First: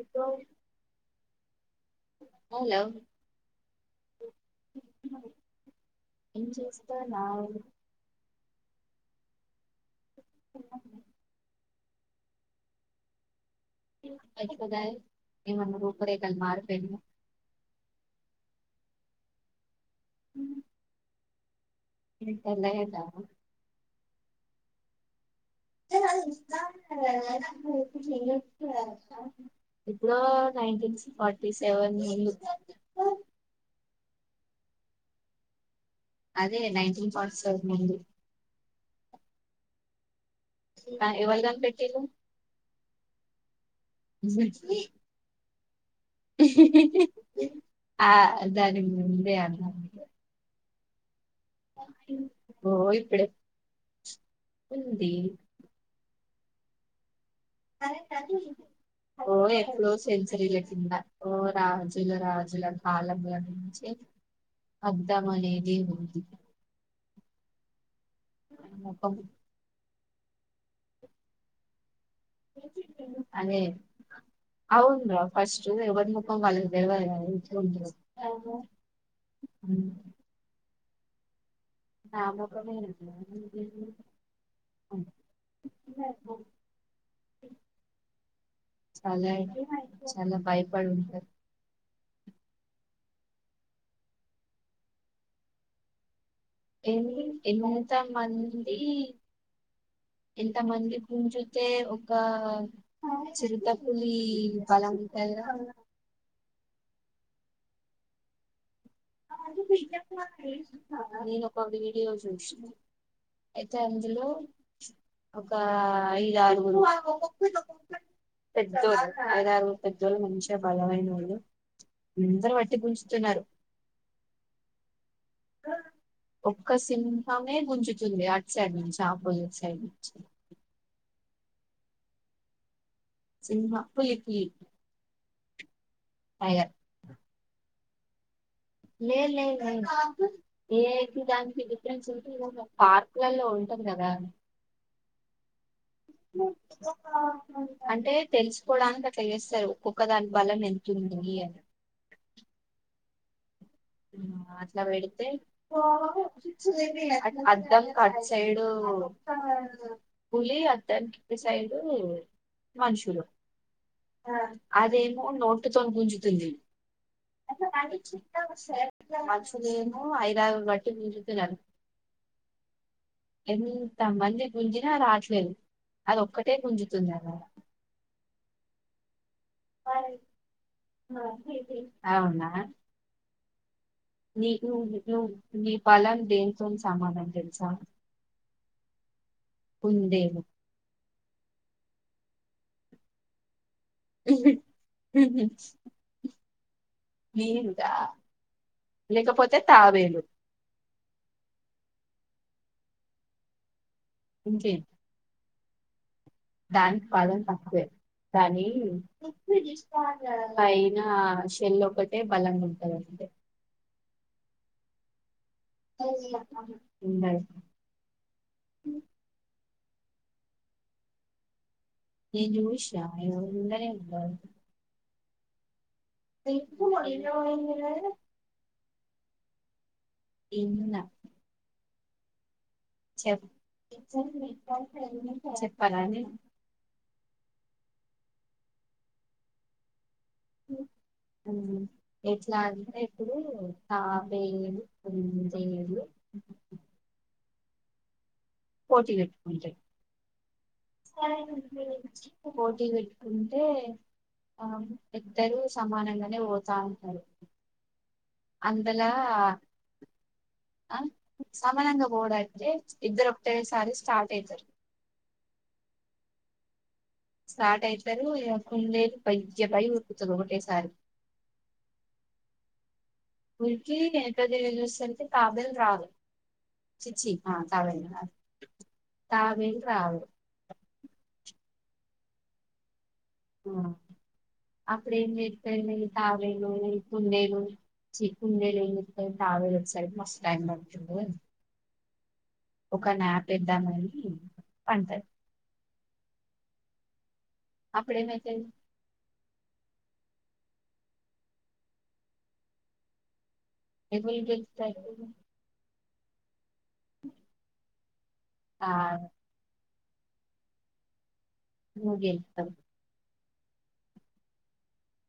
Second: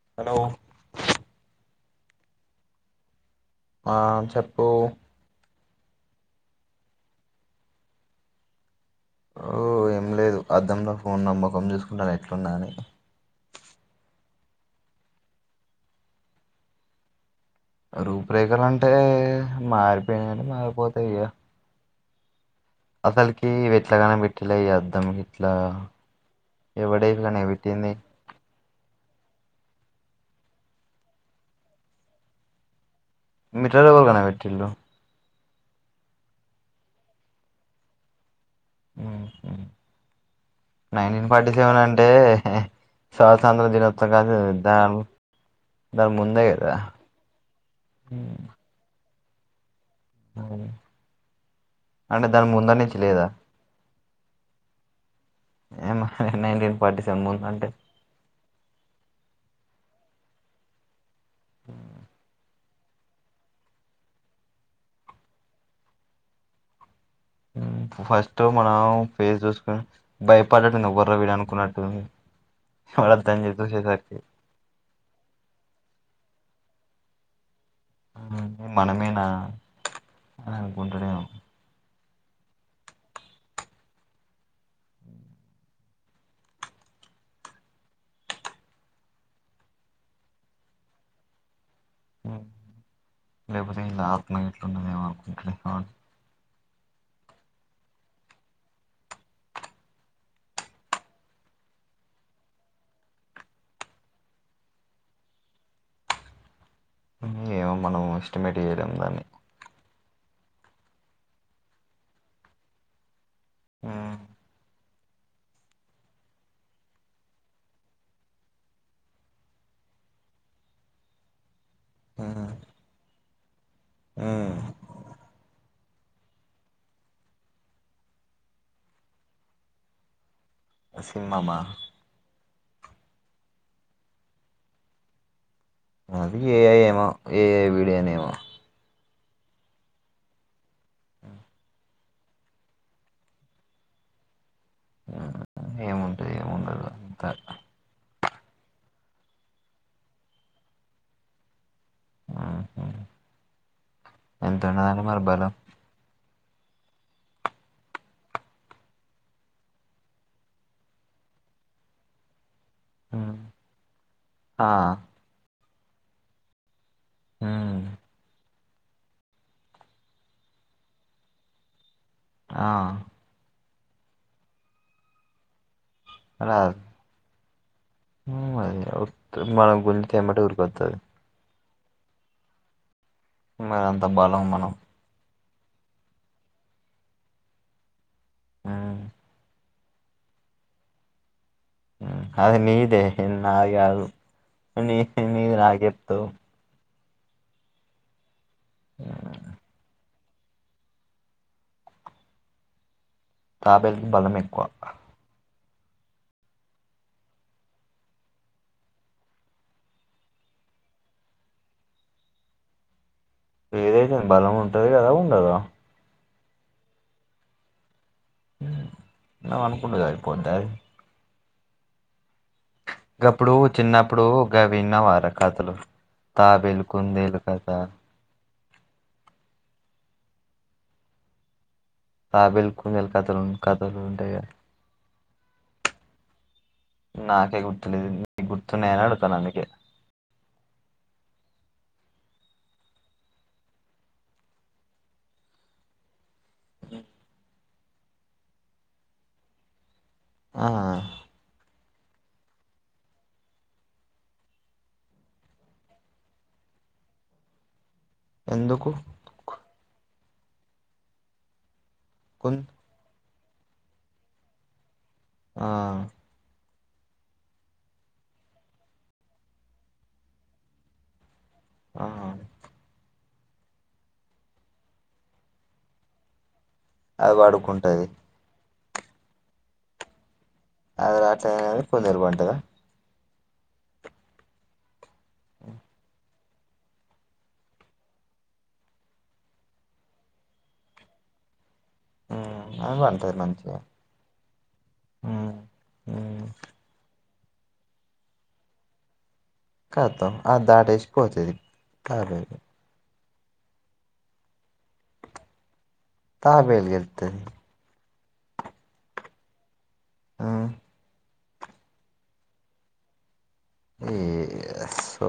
ఇ hello [unintelligible] hello ఆ చెప్పు ఏం చేస్తానావు. ఓ ఏమి లేదు. అద్దం లో ఫోన్ నా మొఖం చూసు ఉండాల ఎట్లుందని రూపు రేఖలు మారిపోయినాయి రూపురేఖలు అంటే మారి పే మారిపోతయి ఇగ [inaudible] అసలుకి ఎట్లాగాన పెట్టిలా ఈ అద్దం ఇట్లా ఎవడేవి కనే పెట్టింది [unintelligible] ఆ నైన్టీస్ ఫార్టీ సెవెన్ మీటర్ ఎవరు కనిపెటిరు అదే నైన్టీన్ ఫార్టీ సెవెన్ ముందు ఆ నైన్టీన్ ఎవలు ఫార్టీ సెవెన్ కనిపెట్టిల్లు అంటే [unintelligible] [unintelligible] దాని ముందే కదా ఆ దాని ముందే దే అది [inaudible] అంటే దాని ముంద నుంచి లేదా ఉంది ఏ నైన్టీన్ ఫోర్టీ సెవన్ ము ఓ వో సెంచరీల కింద ఓ రాజుల రాజుల కాలల నుంచి అర్ధం అనేది ఉంది [inaudible] ఫస్ట్ మనం ముఖం ఫేజ్ చూసుకుని భయపడ్డట్డి గొర్రె వీడు అనుకున్నట్టుందీ అదే అవును ఫస్ట్ ఊ వాళ్ళకు తెల్వదు కదా ఉంటదో మనమేనా ఉంటడం చాలా చాలా భయపడి ఉంటారు లేపోతే ఇలా ఆత్మ ఇట్లున్నదేమ అనుకుంటాడ ఎ ఎంత మంది ఎంత మంది కుంజుతే ఒక చిరుతపులి బలాంటదా ఏమో మనం ఎస్టిమేట్ చేయలేం దాన్ని [inaudible] నేనొక వీడియో చూసినా అయితే ఉమ్, అందులో ఒక ఐదారుగురు పెద్దోళ్లు ఐదారుగురు పెద్దోళ్ళు మంచిగా బలమైన వాళ్ళు అందరు పట్టి గుంజుతున్నారు ఆ ఒక్క సింహమే గుంజుతుంది అటు సైడ్ నుంచి ఆపోజిట్ సైడ్ నుంచి సింహమా సింహ పులి పులి అది ఏ టైగర్ ఐ ఏమో ఏ ఐ వీడి వీడియో నేమో లేదు లేదు లేదు ఏ ఐ కి దానికి డిఫరెన్స్ ఉంటది పార్క్ లలో ఉంటది కదా ఏముంటది ఏముండదు అంత అంటే తెలుసుకోవడానికి అట్లా చేస్తారు ఒక్కొక్క దాని బలన ఎంతుంది అని ఆహ అట్లా పెడితే అద్దం కి అటు సైడు పులీ అద్దం కి ఇటు సైడు మనుషులు ఉమ్, ఆ అదేమో [unintelligible] గుంజుతుంది అ ఉమ్, వా [unintelligible] అమ్చునేమో ఐదారుగురు పట్టి గుంజుతున్నారు ఆ ఎంత మంది గుంజిన రాట్లేదు అది ఒక్కటే గుంజుతుంది అక్కడ అవు [unintelligible] మన గుంజితే ఎమ్మటే ఉరికొత్తది అవునా మరి అం ని ని నీ బలం దేంతోని సమానం తెలుసా హ్మ్ కుందేలు అది నీదే నాది కాదు నీది నాకు చెప్తావ్ ఏనుగా లేకపోతే తాబేలు తాబేలు బలం ఎక్కువ ఇంకేం దానికి పాదం తక్కువే కానీ పైన షెల్ ఒకటే బలంగా ఉంటదంతే ఏదే బలం ఉంటది కదా ఉండదా ఉండదు అనుకుంటేసరిపోద్ద నేను చూసినా ఒకప్పుడు ఉండనే చిన్నప్పుడు ఉండదు గవ్వినవరా కాతలు తాబేలు కుందేలు కథ ఇన్నా తాబేల్ కుందేలు కథలు కథలుంటే చెప్పాలనేన్ నాకే గుర్తులేదు నీకు గుర్తున్నయా అని అడుగుతాన్నా అందుకే ఎట్లా అంటే ఇప్పుడు తాబేలు కుందేలు పోటీపేట్టుకుంటయి ఆహ్ పోటీ పెట్టుకుంటే ఆ ఇద్దరు సమానంగానే వోతా ఉంటారు ఎందుకు అందలా ఆ సమానంగా వోడు కున్ అంటే ఇద్దరు టేసారి స్టార్ట్ అయితరు ఆ స్టార్ట్ అయితారు ఇగ కుందేలు బయ్యబయ్య ఉరుకుతది ఒకటేసారి ఆహా ఉరికి ఏనుక తిరిగి చూసేసరికి తాబేలు రాదు చిచి అది ఆ పడుకుంటది తాబేలు రాదు తాబేలు రాదు ఆది రాట్లే గాదని కుందేలు బంటదా ఆ అప్పుడు ఏంజెత్తది తాబ్ నేను కుందేలు చి కుందేలు ఎంచెత్తదితాబేలు ఓచ్చేసరికి మాస్టైమ్బడుతది మ్మ్ అది ఒక పంటది నాప్ మంచిగా ఏద్దామని పంటది హ్మ్ అప్పుడేమైతది కతం ఆ దాటేసిపోతది తాబేలు ఏవుళ్ళూ గెలుత్తారు తాబేల్ గెల్తది కాదు ఆహ్ నువ్ గెలుతవ్ ఏయో సో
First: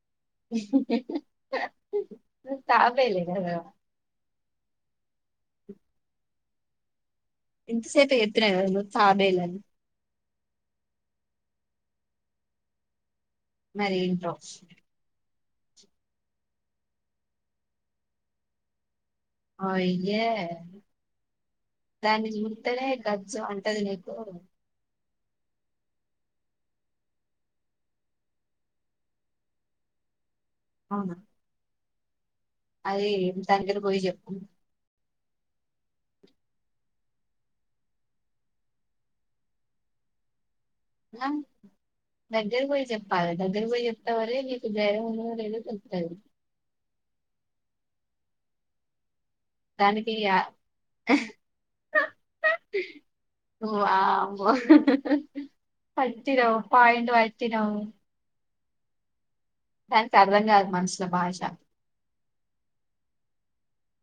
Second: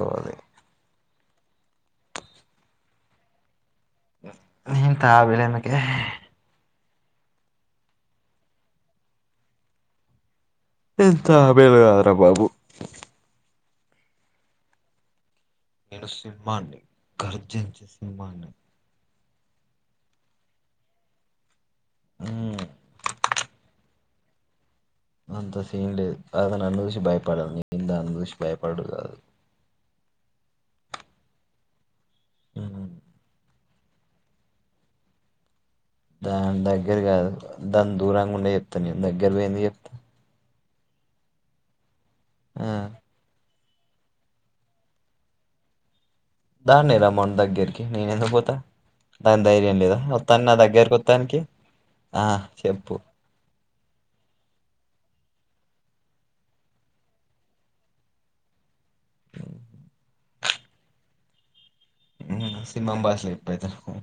తాబేలే కదా ఉహు తాబేలు ఏందుకే ఇంతసేపే చెప్పిన కదా, నువ్ తాబేలని. తాబేలుకాదురా బాబు. మరేంటో? నేను సింహాన్ని, గర్జించే సింహాన్ని. అయ్యే? దాన్ని మ్మ్ జూత్తనే గజ్జుమంటది నీకు. తోకతోని అంత సీన్ లేదు, అదేదొ నన్ను చూసి భయపడాలి. నేన్ దాన్ని చూసి బయపడడు కాదు. అవున? మ్మ్ అదే, దగ్గరపోయి చెప్పు. దాని దగ్గర కాదు, దాన్ దూరంగా ఉండె చెప్తా నేను. దగ్గర పోయి ఎందుక్ చెప్తా? [unintelligible] దగ్గర ఆ పోయి చెప్పాలే, దగ్ గ్గర పోయి చెప్తావనే, నీకు ధైర్యం ఉందో లేదో తెల్తది దాన్నే రమ్మను దగ్గరికి, నేనెందుకు పోతా? దాని ధైర్యం లేదా దానికి ఆ ఒత్తాన్, నా దగ్గరకొత్తానికి. ఆ చెప్పు? ఓ, ఆ బో పట్టినవ్, పాయింటు పట్టినవు. దానికి అర్థం కాదు, మనుషుల భాష. నేనా, సింహం భాషల చెప్తయితే? హ్మ్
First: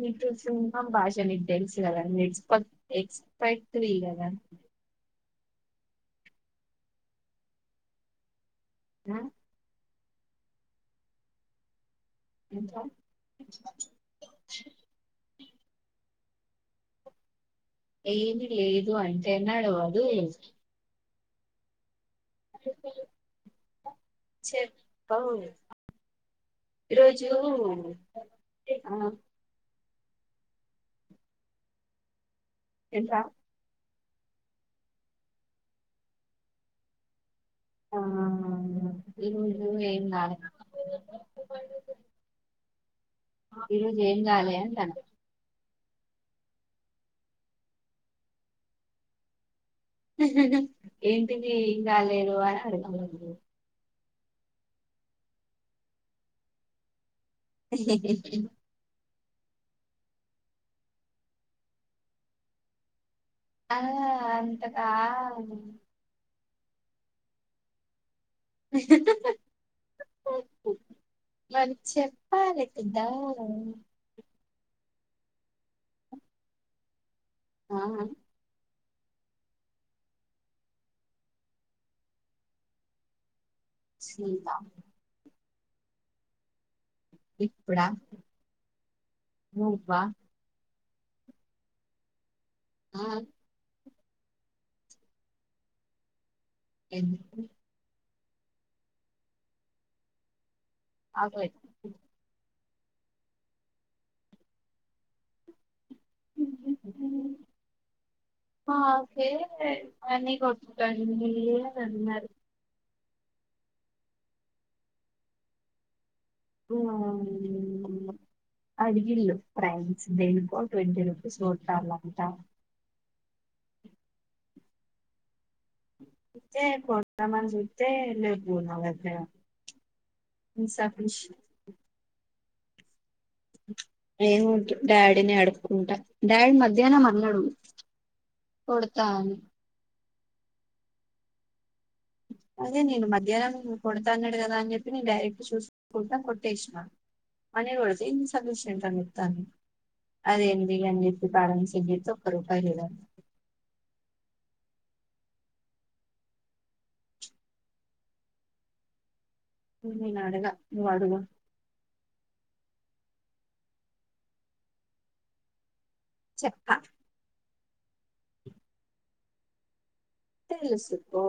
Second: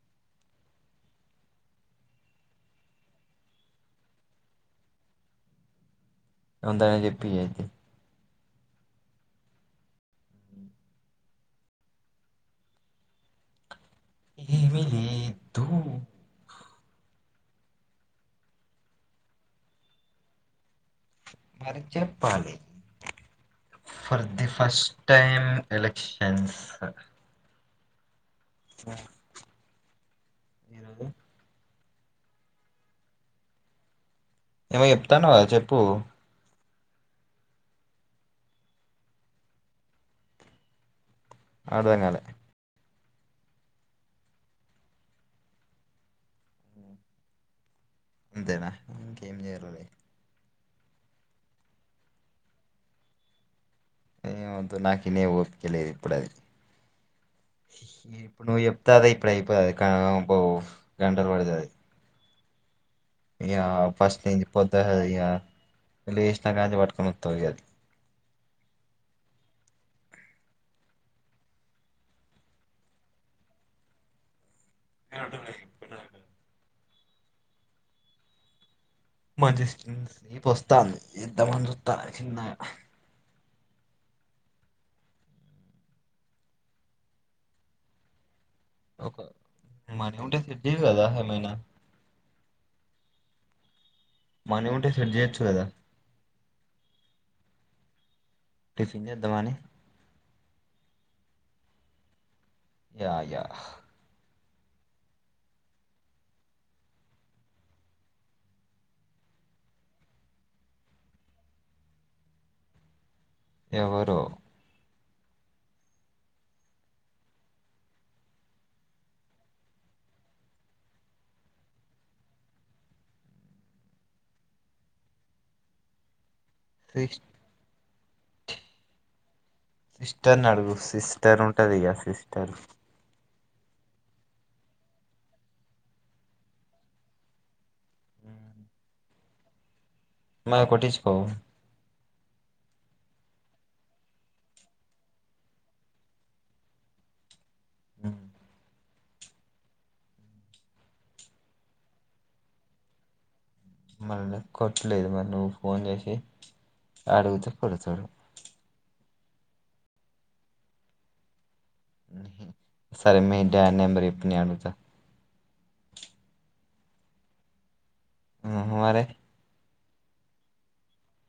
మీకు సింహం భాష నీకు తెలుసు కదా, నువ్ ఎక్స్ప ఎక్స్పర్ట్ వి కదా? అంతగా చెప్పియి అయితే? ఆ? ఏంట్రా? ఏమీ లేద్ దూ. ఏమి లేదు అంటే నడవదు? బ్బ చ్చ పాలి, ఫర్ ది ఫస్ట్ చెప్పవు టైమ్ ఎలెక్షన్స్ ఫ్ [unintelligible] టి, ఆ ఈరోజు? ఏంట్రా? ఏమో చెప్తాన్నవ్ కదా, చెప్పు? ఆ ఆ ఆ ఆ. ఈరోజు ఎంగాలే. అర్దంగాలే? ఈరోజు ఏం గాలే అంటాన్న? అంతేనా? ఇంకేం జర్గలే? ఏంటిది ఏం గాలేదు? అని అడగాల నువ్వు? ఏం వద్దు, నాకినే ఊపిక లేదిప్పుడది. షి ఇప్పుడు నువ్ చెప్తే, అదే ఇన్ ప్పుడఅయిపోదది, క బో గంటలు పడుతదది. ఇగా ఆ ఫస్ట్ నుంచి పొద్దంత అంతగా అదే, ఇగా లేస్ నా కంచి పట్టుకొని అత్తది ఇగది మరి చెప్పాలి కదా ఎ అంటుంది పెట్రోల్ అయిపోయింది ఆ అ మంచి ఇపువస్తంది ఇద్దమని చూస్తాన చిన్నగా శీత ఇప్పుడ ఒక మనీ ఉంటే సే టే గదా ఎ మైనా ఆ మనీ ఉంటే సెట్ చేయొచ్చు కదా ఎందుకు టిఫిన్ చేద్దామని ఆకలై యా యా అ ఓకే అన్నీ కొట్టండి అన్నారు ఎవరో అడిగిల్లు ప్రైన్స్ దేనికో ట్వంటీ రూపీస్ కొట్టలాంట ఏ సిస్ కొడ్తానని చెప్ తె లేవ్వు నా దగ్గర సిస్టర్ని అడుగు ఇన్సఫిషియెంట్ సిస్టర్ ఉంటది గా సిస్ట తరు ఏముంట డాడీని అడుక్కుంటా డాడీ మధ్యాహ్నమన్నడు కొడతా అని మ కొట్టిచ్చుకో అదే నేను మధ్యాహ్నం కొడతా అన్నాడు కదా అని చెప్పి నేను డైరెక్ట్ చూసుకుంట కొట్టేసిన అనే కొడితే ఉమ్. ఇన్ సేఫ్ఫిషియంట్ అన్నది అదేంది అని చెప్పి [unintelligible] చెక్ చేత్తే ఒక్క రూపాయి లేదు అం మళ్ని కొట్టలేదు మరి నువ్వు ఫోన్ చేషి అడుగుతే కొడుతరు నేనడగా నువ్ అడుగు సరే మీ డాడి నంబర్ చెప్పు నేను అడుగుతా చెప్ప ఉహు అదే తెలుసుకో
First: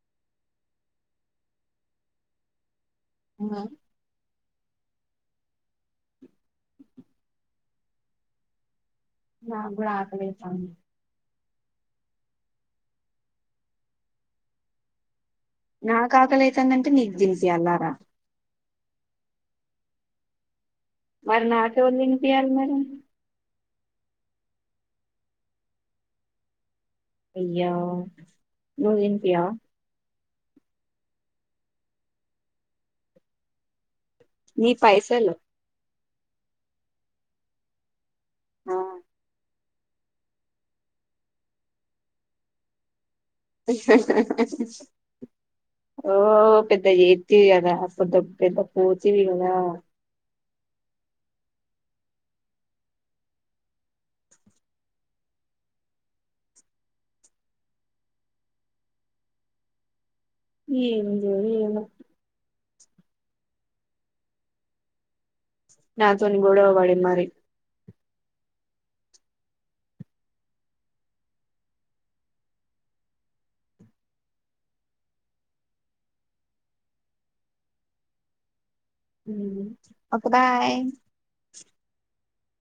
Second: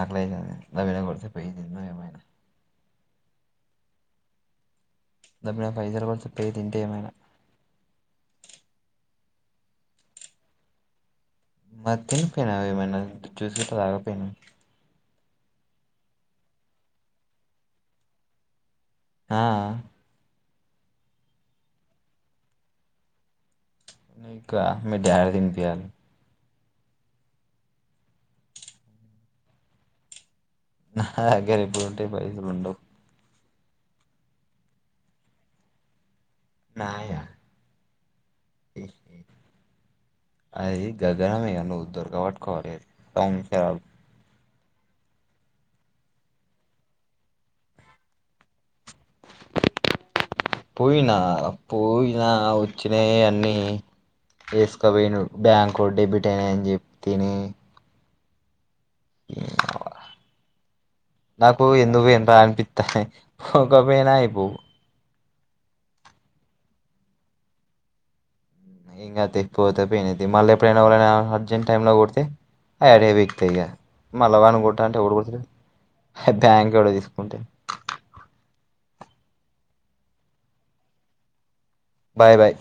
ఆకలితంది నవీనా కొడితే పోయి తిందాం ఎమైనా ఇంగ దబ్బున పైసల్ కొడితే పోయి తింట ఏమైనా నా కూడా అకాలయితాంది మధ్యం పెనా ఏమన్న జ్యూస్ గిట్ల తాగపోయినవ్ నా కాకలైతందంటే నీకు దిన్పియల్లారా ఆ మరి నాకేవల్ తినిపియ్యాలి మరి నీకా మీ డాడీ దినిపియ్యలి అయ్యో నువ్ దిన్పియ్యవా నాగ్గర ఎప్పుడు ఉంటై పైసల్ ఉండవ్ మీ పైసలు నాయా ఆ అది గగనమే నువ్వు దుర్గ పట్టుకోవాలి అది ఓ పెద్ద చేత్తివి కదా పెద్ద పోతివి కదా పోయినా పోయినా వచ్చినవి అన్నీ వేసుకపోయిను బ్యాంకు డెబిట్ అనా అని చెప్పి తిని ఏందో నాకు ఏమో ఎందుకు ఇంత అనిపిిచ్ పోక పోయినా అయిపో నాతోని గోడవా పడి మరి ఇంకా తెప్పిపోతే పెయినది మళ్ళీ ఎప్పుడైనా వాళ్ళ అర్జెంట్ టై లో కొడితే అవి అడి బికుతా ఇక మళ్ళా వాని కొట్ట అంటే ఎ కుతు బ్యాంక్ ఎవడో తీసుకుంటే ఓకే బాయ్ బాయ్ బాయ్